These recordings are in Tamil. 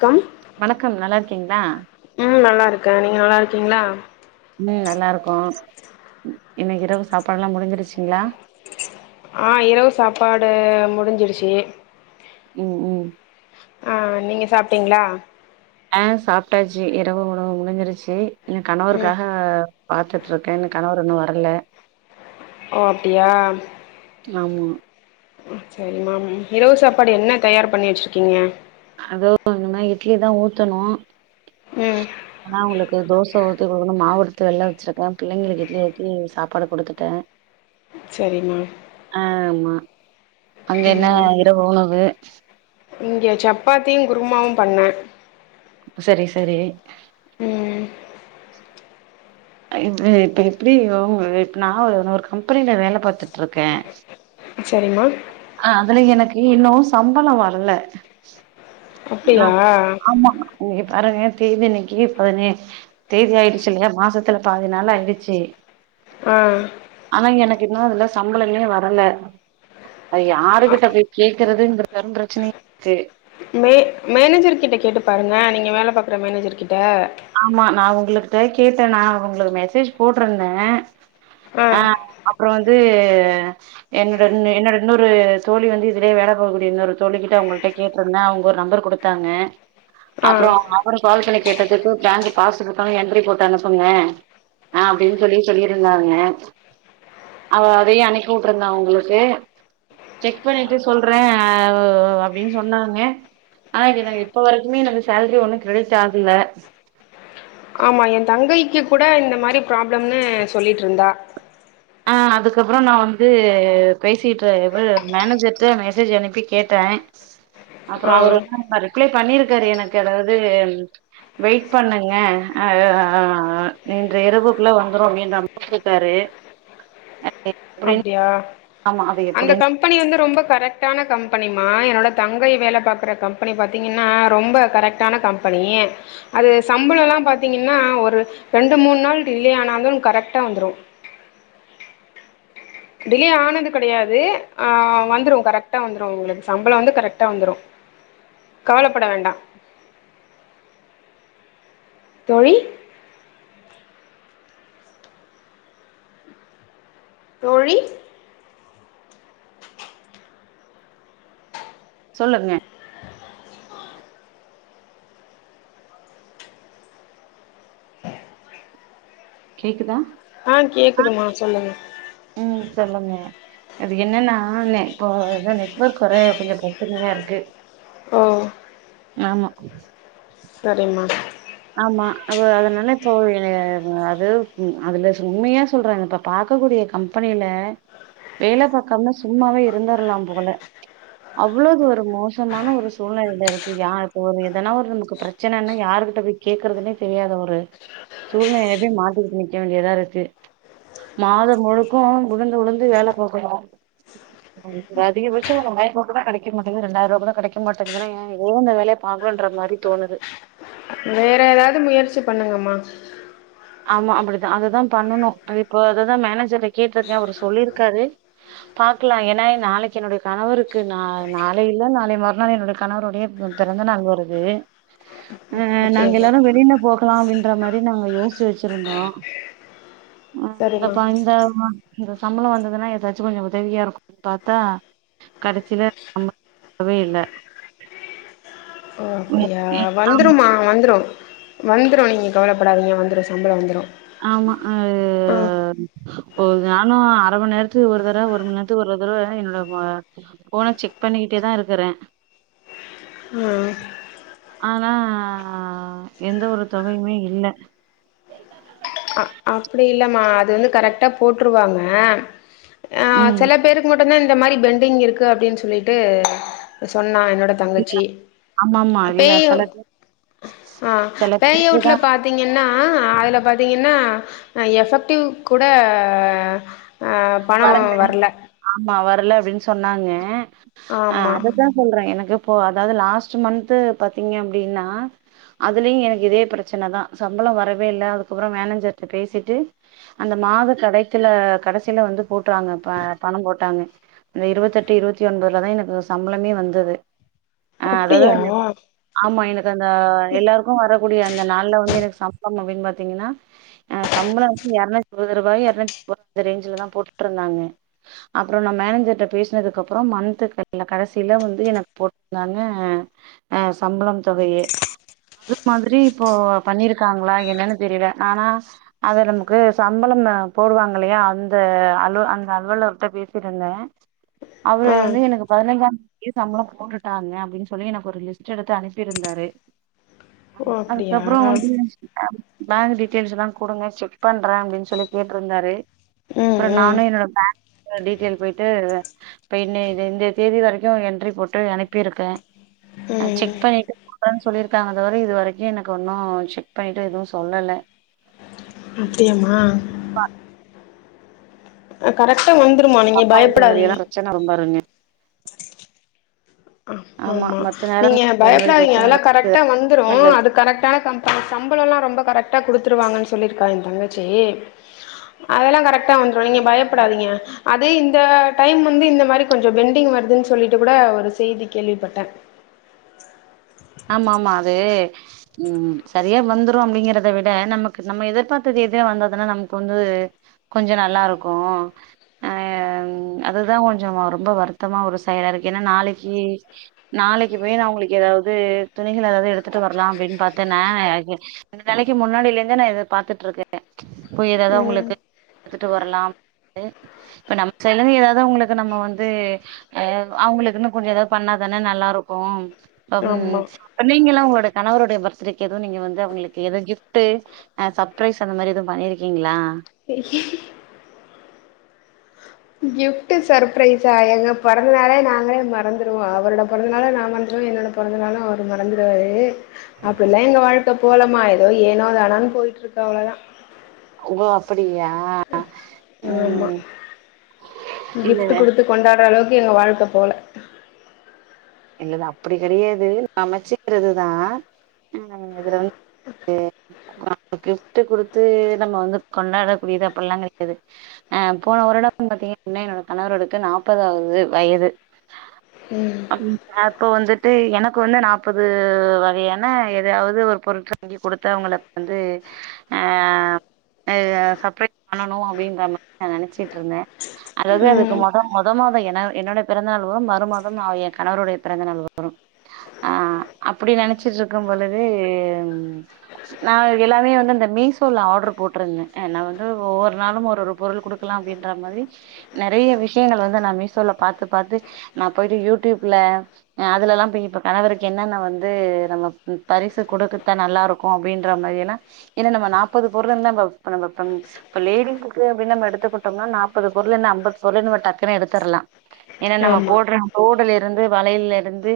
கம் வணக்கம், நல்லா இருக்கீங்ளா இருக்க நீங்க நல்லா இருக்கீங்ளா ம் நல்லா இருக்கோ, இ என்ன இரவு சாப்பாடுலா முடிஞ்சிருச்சிங்ளா ஆ, இரவு சாப்பாடு முடிஞ்சிடுச்சு ம் ம் ஆ நீங்க சாப்ட்டீங்ளா ஆ சாப்ட்டாச்சி இரவு உணவு முடிஞ்சிருச்சி என ம் கணவருக்காஹ பாத்துட்ருக்க இன்னு கணவர் இன்னு வரல ஓ அப்டியா ஆமா செரிமாம் இரவு சாப்பாடு என்ன தயார் பண்ணி வெச்சிருக்கிங்க அது இனிமே இட்லிதா ஊத்தணு ம் ஆனா அவுங்களுக்கு தோச ஊத்தி குடுக்கணு மாவெடுத்து வெளில வெச்சிருக்க பிள்ளைங்களுக்கு இட்லிய ஊத்தி சாப்பாடு குடுத்துட்ட சரிம்மா ஆமா அங்க என்ன ம் இரவு உணவு இங்க சப்பாத்தியு குருமாவு பண்ண சரி சரி ம் இ இப்ப எப்டி அ இப்ப நா நா ஒரு கம்பெனில வேல பாத்துட்ருக்க செரிம்மா அ அதுல எனக்கு இன்னு சம்பள வர்ல ந அப்டியா ஆமா இங்கே பாருங்க தேதி இன்னக்கு பதினே தேதி ஆயிடுச்சில்லையா மாசத்துல பாதி நாள் ஆயிடுச்சு ஆ ஆனா எனக்கு இன்னு அதுல சம்பளமே வரல நா அ யாருகிட்ட போய் கே க்கறதுங்றது பிரச்சனை இருக்கு மே மேனேஜர் கிட்ட கேட்டு பாருங்க நீங்க வேல பாக்குற மேனேஜர் கிட்ட ஆமா நா உங்களுகிட்ட கேட்டனா உங்ளுக்கு மெசேஜ் போட்ருந்த அ அப்ற வந்து என்னோட இன் என்னோட இன்னொரு தோழி வந்து இதுலயே வேலை பாக்ககூடிய இன்னொரு தோழிகிட்ட அவங்கள்ட்ட கேட்ருந்த அவங்க ஒரு நம்பர் குடுத்தாங்க அப்றோ ஆ அவரு கால் பண்ணி கேட்டதுக்கு கேட்டதுக்கு பேங்க் பாஸ் புக்கல்லா என்ட்ரி போட்டு அனுப்புங்க ஆ அப்டின்னு சொல்லி சொல்லிருந்தாங்க, அவ அதையு அனுப்பி வுட்டுருந்தா அவங்களுக்கு செக் பண்ணிட்டு சொல்றே அப்டின்னு சொன்னாங்க ஆனா எனக்கு இப்ப வரைக்குமே எனக்கு சேலரி ஒன்னு கிரெடிட் ஆகல ஆமா என் தங்கைக்கு கூட இந்த மாரி ப்ராப்ளம்னு சொல்லிட்டு இருந்தா அ அதுக்கப்பறோ நா வந்து பேசிட்டு இவரு மேனேஜர்ட்ட மெசேஜ் அனுப்பி கேட்ட, அப்பறோ ஆ அவரு என்னன்னா ரிப்ளை பண்ணிருக்காரு எனக்கு அதாவது வெயிட் பண்ணுங்க அ அ அ இரவுக்குள்ள வந்துரு அப்டின்ற மாரி சொல்ட்டாரு அப்டியா ஆமா அது அந்த எப்டின்னு கம்பெனி வந்து ரொம்ப கரெக்டான கம்பெனிமா என்னோட தங்கை வேல பாக்குற கம்பெனி பாத்தீங்கன்னா ரொம்ப கரெக்டான கம்பெனி அது சம்பளம்லா பாத்தீங்கனா ஒரு ரெண்டு மூணு நாள் டிலே ஆனாலு கரெக்டா வந்துரும் டிலே ஆனது கடையாது அ வந்துரு, கரெக்டா வந்துரு உங்களுக்கு சம்பளம் வந்து கரெக்டா வந்துரு கவலைப்பட வேண்டா. தோழி தோழி சொல்லுங்க கேக்குதா ஆ கேக்குதுமா, சொல்லுங்க ம் சொல்லுங்க, அது என்னன்னா நெ இப்போ ஏதோ நெட்வொர்க் வேற கொஞ்சோ பிரச்சனையா இருக்கு, ஓ ஆமா சரிம்மா ஆமா அது அதனால இப்போ எ அது அதுல உண்மையா சொல்றாங்க இப்ப பாக்கக்கூடிய கம்பெனில வேல பக்காம சும்மாவே இருந்துரலா போல அவ்லாது ஒரு மோசமான ஒரு சூழ்நிலையில இருக்கு யா இப்ப ஒரு எதனா ஒரு நமக்கு ப்ரச்சனைனா யாருகிட்ட போய் கேக்குறதுனே தெரியாத ஒரு சூழ்நிலையில போய் மாட்டிட்டு நிக்க வேண்டியதா இருக்கு மாதம் முழுக்கும் உளுந்து உளுந்து வேல பாக்க்குறோ அதிகபட்சம் ஒரு ஆயிரவா கூட கெடைக்க மாட்டேங்கது ரெண்டாயருவ கெடைக்க மாட்டேங்கதுன்னா எ ஏ இந்த வேலைய பாக்குரோம்ன்ற மாரி தோணுது வேற ஏதாது முயற்சி பண்ணுங்கம்மா ஆமா அப்டிதா அததுதா பண்ணணும் இப்ப அததா மேனேஜர்ட்ட கேட்டிருக்கே அவ்ரு சொல்லியிருக்காரு பாக்கலா ஏன்னா நாளைக்கி என்னுடைய கணவருக்கு நா நாளை இல்ல நாளை மறுநாள் என்னுடைய கணவருடைய பிறந்தநாள் வருது ஆஹ நாங்க அப்டியாமா எல்லாரு வெளியில போ லா அப்டின்ற மாரி நாங்க யோ சிச்சு வச்சிருந்தோ அஹ சரிம்மா எங்கப்பா இந்த மந் இந்த சம்பளம் வந்ததுன்னா ஏதாச்சும் கொஞ்சம் உதவியா இருக்கும்னு பாத்தா கடைசியில சம்பளம் வேறவே இல்ல ஓ அப்டியா ஆமா வந்துரும்மா வந்துரும் வந்துரும் நீங்க கவலைப்படாதீங்க வந்துரும் சம்பளம் வந்துரும் அது ஓ நானு அர மண் நேரத்துக்கு ஒரு தடவ ஒரு மண் நேரத்துக்கு ஒரு தடவ என்னோட ஃபோனை செக் பண்ணிக்கிட்டேதா இருக்கறே ஆ ஆனா எந்த ஒரு தொகையுமே இல்ல அ அப்டி இல்லமா அது வந்து கரெக்டா போட்டுருவாங்க ஆஹ் ம். செல பேருக்கு மட் டு தா இந்த மாரி பெண்டிங் இருக்கு அப்டின்னு சொல்லிட்டு சொன்னா என்னோட இல்ல தங்கச்சி ஆமாமா. இல்ல பேயு சில பேர் ஆஹ் சில பேருக்கு பேயவுட்ல தான் பாத்தீங்கன்னா ஆஹ் அதுல பாத்தீங்கன்னா ஆஹ் எஃபெக்டிவ் கூட ஆஹ் பணம் வர்ல வர்ல அப்டின்னு சொன்னாங்க ஆ ஆமா அதுதா சொல்றே எனக்கு அப்போ அதாது லாஸ்ட்டு மன்த்து பாத்தீங்க அப்டின்னா அதுலயு எனக்கு இதே பிரச்சன தா சம்பளோ வரவே இல்ல அதுக்கப்பறோ மேனேஜர்ட்ட பேசிட்டு அந்த மாத கடக்கில கடைசி [unintelligible] ல வந்து போட்ருவாங்க ப பண போட்டாங்க இந்த இருவத்தெட்டு இருவத்தி ஒன்பதுலதா எனக்கு சம்பளமே வந்தது ஆ அதாது அப்டியா [unintelligible] ஆமா என்ன அந்த எல்லாருக்கு வரக்கூடிய அந்த நாள்ல வந்து எனக்கு [unintelligible] பாத்திங்கனா ஆ சம்பளோ வந்து எரநூத்தி இருவது ரூவாயோ எரநூத்தி முப்பது அந்த ரேஞ்ச் இதுல தா போட்டுருந்தாங்க அப்றோ நா மேனேஜர்ட்ட பேசனதுக்கப்பறோ மன்த் [inaudible] கடைசில வந்து எனக்கு [unintelligible] ஆ சம்பளோ தொகையை [unintelligible] அது மாதிரி இப்போ பண்ணிருக்காங்களா என்னன்னு தெரியல ஆனா அத நமக்கு சம்பளம் போடுவாங்கல்லயா அந் த அலோ அந்த அலுவலர்ட்ட பேசிட்ருந்தே அவரு ஆ வந்து எனக்கு பதினஞ்சாம் யே சம்பளம் போட்டுட்டாங்க அப்டின்னு சொல்லி எனக்கு ஒரு லிஸ்ட் எடுத்து அனுப்பிருந்தாரு ஆ ஓ அப்டியா அதுக்கப்றோ வந்து [unintelligible] பேங்க் டீட்டைல்ஸ்லா குடுங்க செக் பண்ற அப்டின்னு சொல்லி கேட்டுருந்தாரு. ம் அப்றோ ம் நானு என்னோட பேங் க டீட்டியல் போய்ட்டு [unintelligible] இந்த தேதி வரைக்கும் என்ட்ரி போட்டு அனுப்பிருக்கே அ ம் செக் பண்ணிட்டு தரன்னு சொல்லிருக்காங்க தவர இது வரைக்கு எனக்கு ஒன்னும் செக் பண்ணிட்டு எதுவும் சொல்லல இப்பயுமா [unintelligible] ஆஹ் கரக் ட்ட வந்துருமா நீங்க இந்த மாரி பயப்படாதீங்க எல்லா பிரச்சன வரும் பாருங்க ஆமா ஆமாமா மத்த நேரம் நீங்க இந்த மாரி பயப்படாதிங்க பிரச்சன அதெல்லா வரு கரெக்டா வந்துரு அது கரெக்டான கம்பெனி சம்பளலெல்லா ரொம்ப கரெக்டா குடுத்துருவாங்கன் சொல் சொல்லிருக்கா ஏ தங்கச்சி அதெல்லா கரெக்ட் கரெக்டா வந்துரு நீங்க பயப்படாதிங்க அதே இந்த டைம் வந்து இந்த மாரி கொஞ்சோ பெண்டிங் வருதுன்னு சொல்லிட்டு கூட ஒரு செய்தி கேள்விப்பட்டே ஆமா ஆமா அது ம் சரியா வந்துரு அப்டிங்கறத விட நமக்கு நம்ம எதிர்பாத்த தேதில வந்ததுனா நமக்கு வந்து கொஞ்சோ நல்லாருக்கு அ அதுதா கொஞ்சோ ரொம்ப வருத்தமா ஒரு செயலா இருக்கு ஏனா நாளைக்கு நாளைக்கு போய் நா அவங்ளுக்கு எதாவுது [unintelligible] துணிகளானது எடுத்துட்டு வரலா அப்டின்னு பாத்தேன்ன ரெண்டு நாளைக்கு முன்னாடிலேந்தே நா இத பாத்துட்டுருக்கே போய் எதாது ம் அவங்களுக்கு எடுத்துட்டு வரலாம்னு இப்ப நம்ம சைடுலருந்து எதாது உங்களுக்கு நம்ம வந்து ஆ அவங்களுக்குன்னு கொஞ்சோ எதாது பண்ணாதான நல்லாருக்கு ஆமா அம் நீங்களா உங்களோட கணவருடைய பர்த்டேக்கு எது நீங்க வந்து அவங்களுக்கு எது கிஃப்ட்டு அ சர்ப்ரைஸ் அந்த மாரி எதுவு பண்ணிருக்கிங்ளா கிஃட்டு சர்ப்ரைஸா எங்க பொறந்தநாளே நாங்களே மறந்துருவோ அவரோட பொறந்த நாளே நா மறந்துருவே என்னோட பொறந்தநாளு அவரு மறந்துருவாரு அப்டிலா எங்க வாழ் தோ போலமா ஏதோ ஏனோ தானோன் போயிட்ருக்கு அவ்ளோதா அவுங்க அப்படி ஆமா கிஃப்ட்டு இல்ல குடுத்து கொண்டாடுறளவுக் எங்க வாழ்க்க போல இல்ல அது அப்டி கெடையாது அமைச்சுக்கிறதுதா ஆ இதுல வந்து [inaudible] கிஃப்ட்டு குடுத்து நம்ம வந்து கொண்டாடக்கூடியது அப்டிலா கெடையாது ஆ போன வருடம்னு பாத்தீங்கனா என்னோட கணவரவருக்கு நாப்பதாவது வயது ம் அப்போ வந்துட்டு எனக்கு வந்து நாப்பது வகையான எதயாவது ஒரு பொருட்க வாங்கி குடுத்து அவங்கள வந்து ஆ ஆ சர்ப்ரைஸ் பண்ணணு அப்டின்ற மாரி நா நெனைச்சுட்ருந்தே அதாது அதுக்கு ம் மொத மொத மாத என என்னோட பிறந்தநாளு வரு மறு மாதம் நா எ கணவருடைய பிறந்த நாள் வரு ஆ அப்டி நெனச்சிட்டு இருக்கும்பொழுது நா எல்லாமே வந்து அந்த மீசோல ஆட்ரு போட்ருந்தே ஆ நா வந்து ஒவ்வொரு நாளு ஒரு ஒரு பொருள் குடுக்கலா அப்டின்றா மாரி நெறைய விஷயங்கள் வந்து நா மீசோல பாத்து பாத்து நா போய்ட்டு யூடியூப்ல அ அதுலலாம் போயி இப்ப கணவருக்கு என்னென்ன வந்து நம்ம ம் பரிசு குடுக்கத்தா நல்லா இருக்கு அப்டின்ற மாரியானா இல்ல நம்ம நாப்பது பொருளுனு நம்ப இப்ப நம்ப இப்ப இப்ப லேடிஸுக்கு அப்டினு நம்ம எடுத்துக்கிட்டோம்னா நாப்பது பொருளு என்ன ஐம்பது பொருள நம்ம டக்குன்னு எடுத்துர்லா ஏன்னா நம்ம ஆமா போடுற தோடுலேந் இருந்துப் வளையலேருந்து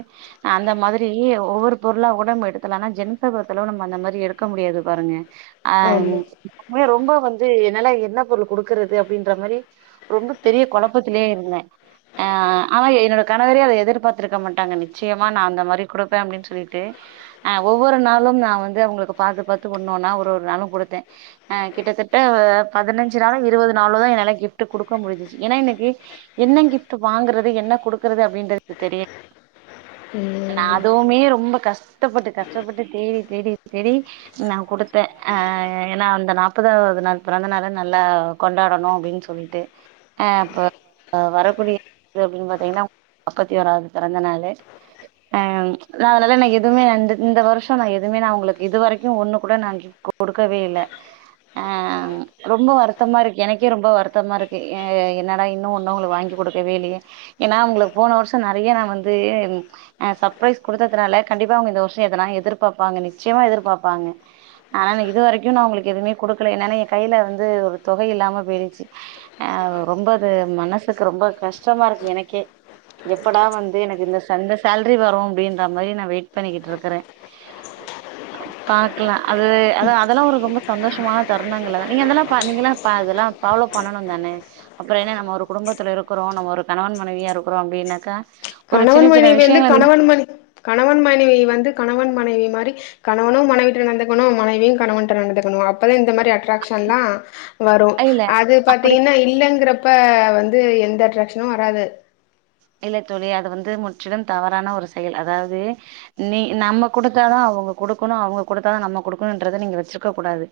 அந்த மாத்ரி ஒவ்வொரு பொருளா கூடா நம்ப எடுத்தலா ஆனா ஜென்ட்ஸ பொறுத்த அளவு நம்ம அந்த மாரி எடுக்க முடியாது பாருங்க ஆஹ் ஆமா நீங் [inaudible] மே ரொம்ப வந்து என்னால என்ன பொருள் குடுக்கறது அப்டின்ற மாரி ரொம்ப பெரிய கொழப்பத்திலியே இருந்தே ஆஹ் ஆனா என்னோட கணவரே அத எதிர்ப பாத்துருக்க மாட்டாங்க நிச்சயமா நா அந்த மாரி குடுப்பே அப்டின்னு சொல்லிட்டு அஹ் ஒவ்வொரு நாளும் நா வந்து அவ்ங்களுக்கு பாத்து பாத்து ஒண்ணும்னா ஒரு ஒரு நாளும் குடுத்தே அஹ் கிட்டத்தட்ட பதினஞ்சு நாள் இருபது நாளோ தா என்னால கிப்ட் குடுக்க முடிஞ்சச்சு ஏன்னா எனக்கு என்ன கிப்ட் வாங்கறது என்ன குடுக்குறது அப்டின்றதே [unintelligible] தெரிய நா ம் அதுவுமே ரொம்ப கஷ்டப்பட்டு கஷ்டப்பட்டு தேடி தேடி தேடி நா குடுத்தே அ ஏன்னா அந்த நாப்பதாவது நாள் பிறந்த நாள நல்லா கொண்டாடணு அப்டின் சொல்லிட்டு அ இப்ப அ வரக்கூடிய ரு அப்டின் பாத்தீங்கன்னாவ் நாப்பத்தி ஒராவ்து பிறந்தநாளு அன் ளானால நா எதுமே அந்து இந்த வருஷோ நா எதுமே நா உங்ளுக் இது வரைக்கு ஒண்ண கூட நான்கி கொடுக்கவே இல்ல ஆன் ரொம்ப வருத்தமா இருக் எனக்கே ரொம்ப வருத்தமா ருக்கு எ என்னடா இன்னு ஒன்னு அவங்களு வாங்கி குடுக்கவே இல்லியே ஏன்னா அவ்ங்ளுக் போன வருஷோ நறையா நா வந்து என் அ சப்ரைஸ் குடுத்ததுனால கண்டிப்பா அவ்ங்க இந்த வர்ஷோ எதுனா எதிர்பாப்பாங்க நிச்யமா எதிர்பாப்பாங்க ஆனான இது வரைக்கு நா உங்களுக்கு எதுமே குடுக்ல என்னன்னா என் கைய்ல இருந்து ஒரு தொகை இல்லாம போய்ருச்சு ஆவ் ரொம்ப அது மனசுக்கு ரொம்ப கஷ்டமா இருக் எனக்கே எப்படா வந்து எனக் இந்த சந்த சேல்ரி வரு அப்டின்ற மாரி நா வெய்ட் பண்ணிக்கிட்ருக்குறே அ பாக்லா அதுது அதா அதல்லா ஒரு ரொம்ப சந்தோஷம தருணங்கள நீங்க அதெல்லா பா நீங்கெல்லா பா அதெல்லா ஃபாலோ பண்ணணு தானே அப்றோ என்ன நம்ம ஒரு குடும்பத்துல இருக்குறோ நம் ஒரு கணவன் மனைவியா இருக்கிறோம்னு வீனக்கா கணவன் மனைவி ந்து கணவன் மனை கணவன் மனைவியை வந்து கணவன் மனைவி மாரி கணவனு மனைவிட்ட நந்துக்கணு மனைவியு கணவன்ட்ட நடந்துக்கணும் அப்பதான் இந்த மாதிரி அட்ராக்ஷன் எல்லாம் வரு இல்ல அது அப்டி பாத்தீங்கன்னா இல்லங்குறப்ப வந்து எந்த அட்ராக்ஷனு வராது இல்ல துலி அது வந்து முற்றிலும் தவறான ஒரு செயல் அதாவ்து நீ நம்ம குடுத்தாதா அவங்க குடுக்குணு அவங்க குடுத்தாதா நம்ம குடுக்குணுன்றத நீங்க வச்ருக்க கூடாது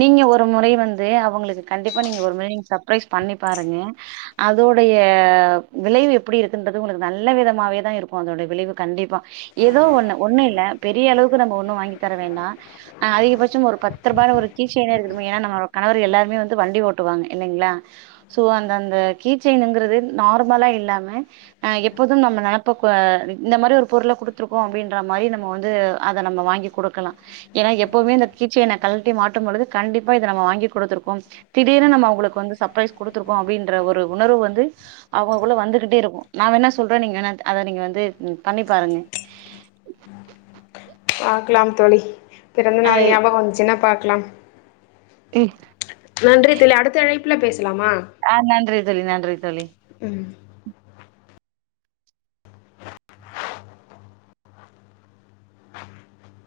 நீங்க ஒரு முறை வந்து அவங்களுக்கு கண்டிப்பா நீங்க ஒரு முறை நீ சப்ரைஸ் பண்ணி பாருங்க அதோடைய விளைவு எப் அப்டி இருக்குன்றது உனது நல்ல விதமாவே தா இருக்கு அதோட விளைவு கண்டிப்பா ஏதோ ஒன்னு ஒன்னு இல்ல பெரிய அளவுக்கு நம்ம ஒன்னு வாங்கி தர வேண்டா அ அதிகபட்சம் ஒரு பத் ரூபால ஒரு கீச்சைனே இருக்கட்டுமே ஏன்னா நம்ம கணவரு எல்லாருமே வந்து வண்டி ஓட்டுவாங்க இல்லைங்ளா சோ அந்த அந்த கீச்சைனுங்கறதென் நார்மலா இல்லாம அ எப்போதும் நம்ம நெனப்ப க்வா இந்த மாரி ஒரு பொருள குடுத்துருக்கோ அப்டின்ற மாரி நம்ம வந்து அத நம்ப வாங்கி குடுக்கலா ஏன்னா எப்போமே இந்த கீச்சைன்ன கழ்ட்டி மாட்டும் பொழுது கண்டிப்பா இத நம்ம வாங்கி கொடுத்துருக்கும் திடீர்னு நம்ம அவ்ங்களுக் வந்து சப்ரைஸ் குடுத்துருக்கோ அப்டின்ற ஒரு உணர்வு வந்து அவக்குள்ள வந்துகிட்டே இருக்கு நா வேணா சொல்ற நீங்க வேனான்த் அத நீங்க வந்து ம் பண்ணி பாருங்க பாக்கலாம் தோழி பிறந்த அ நாள் ஞாபகோ வந்துச்சின்னா பார் க்லாம் இட் நன்றி தோழி அடுத்த அழைப்புல பேசு ஆ நன்றி தோழி நன்றி தோழி ம்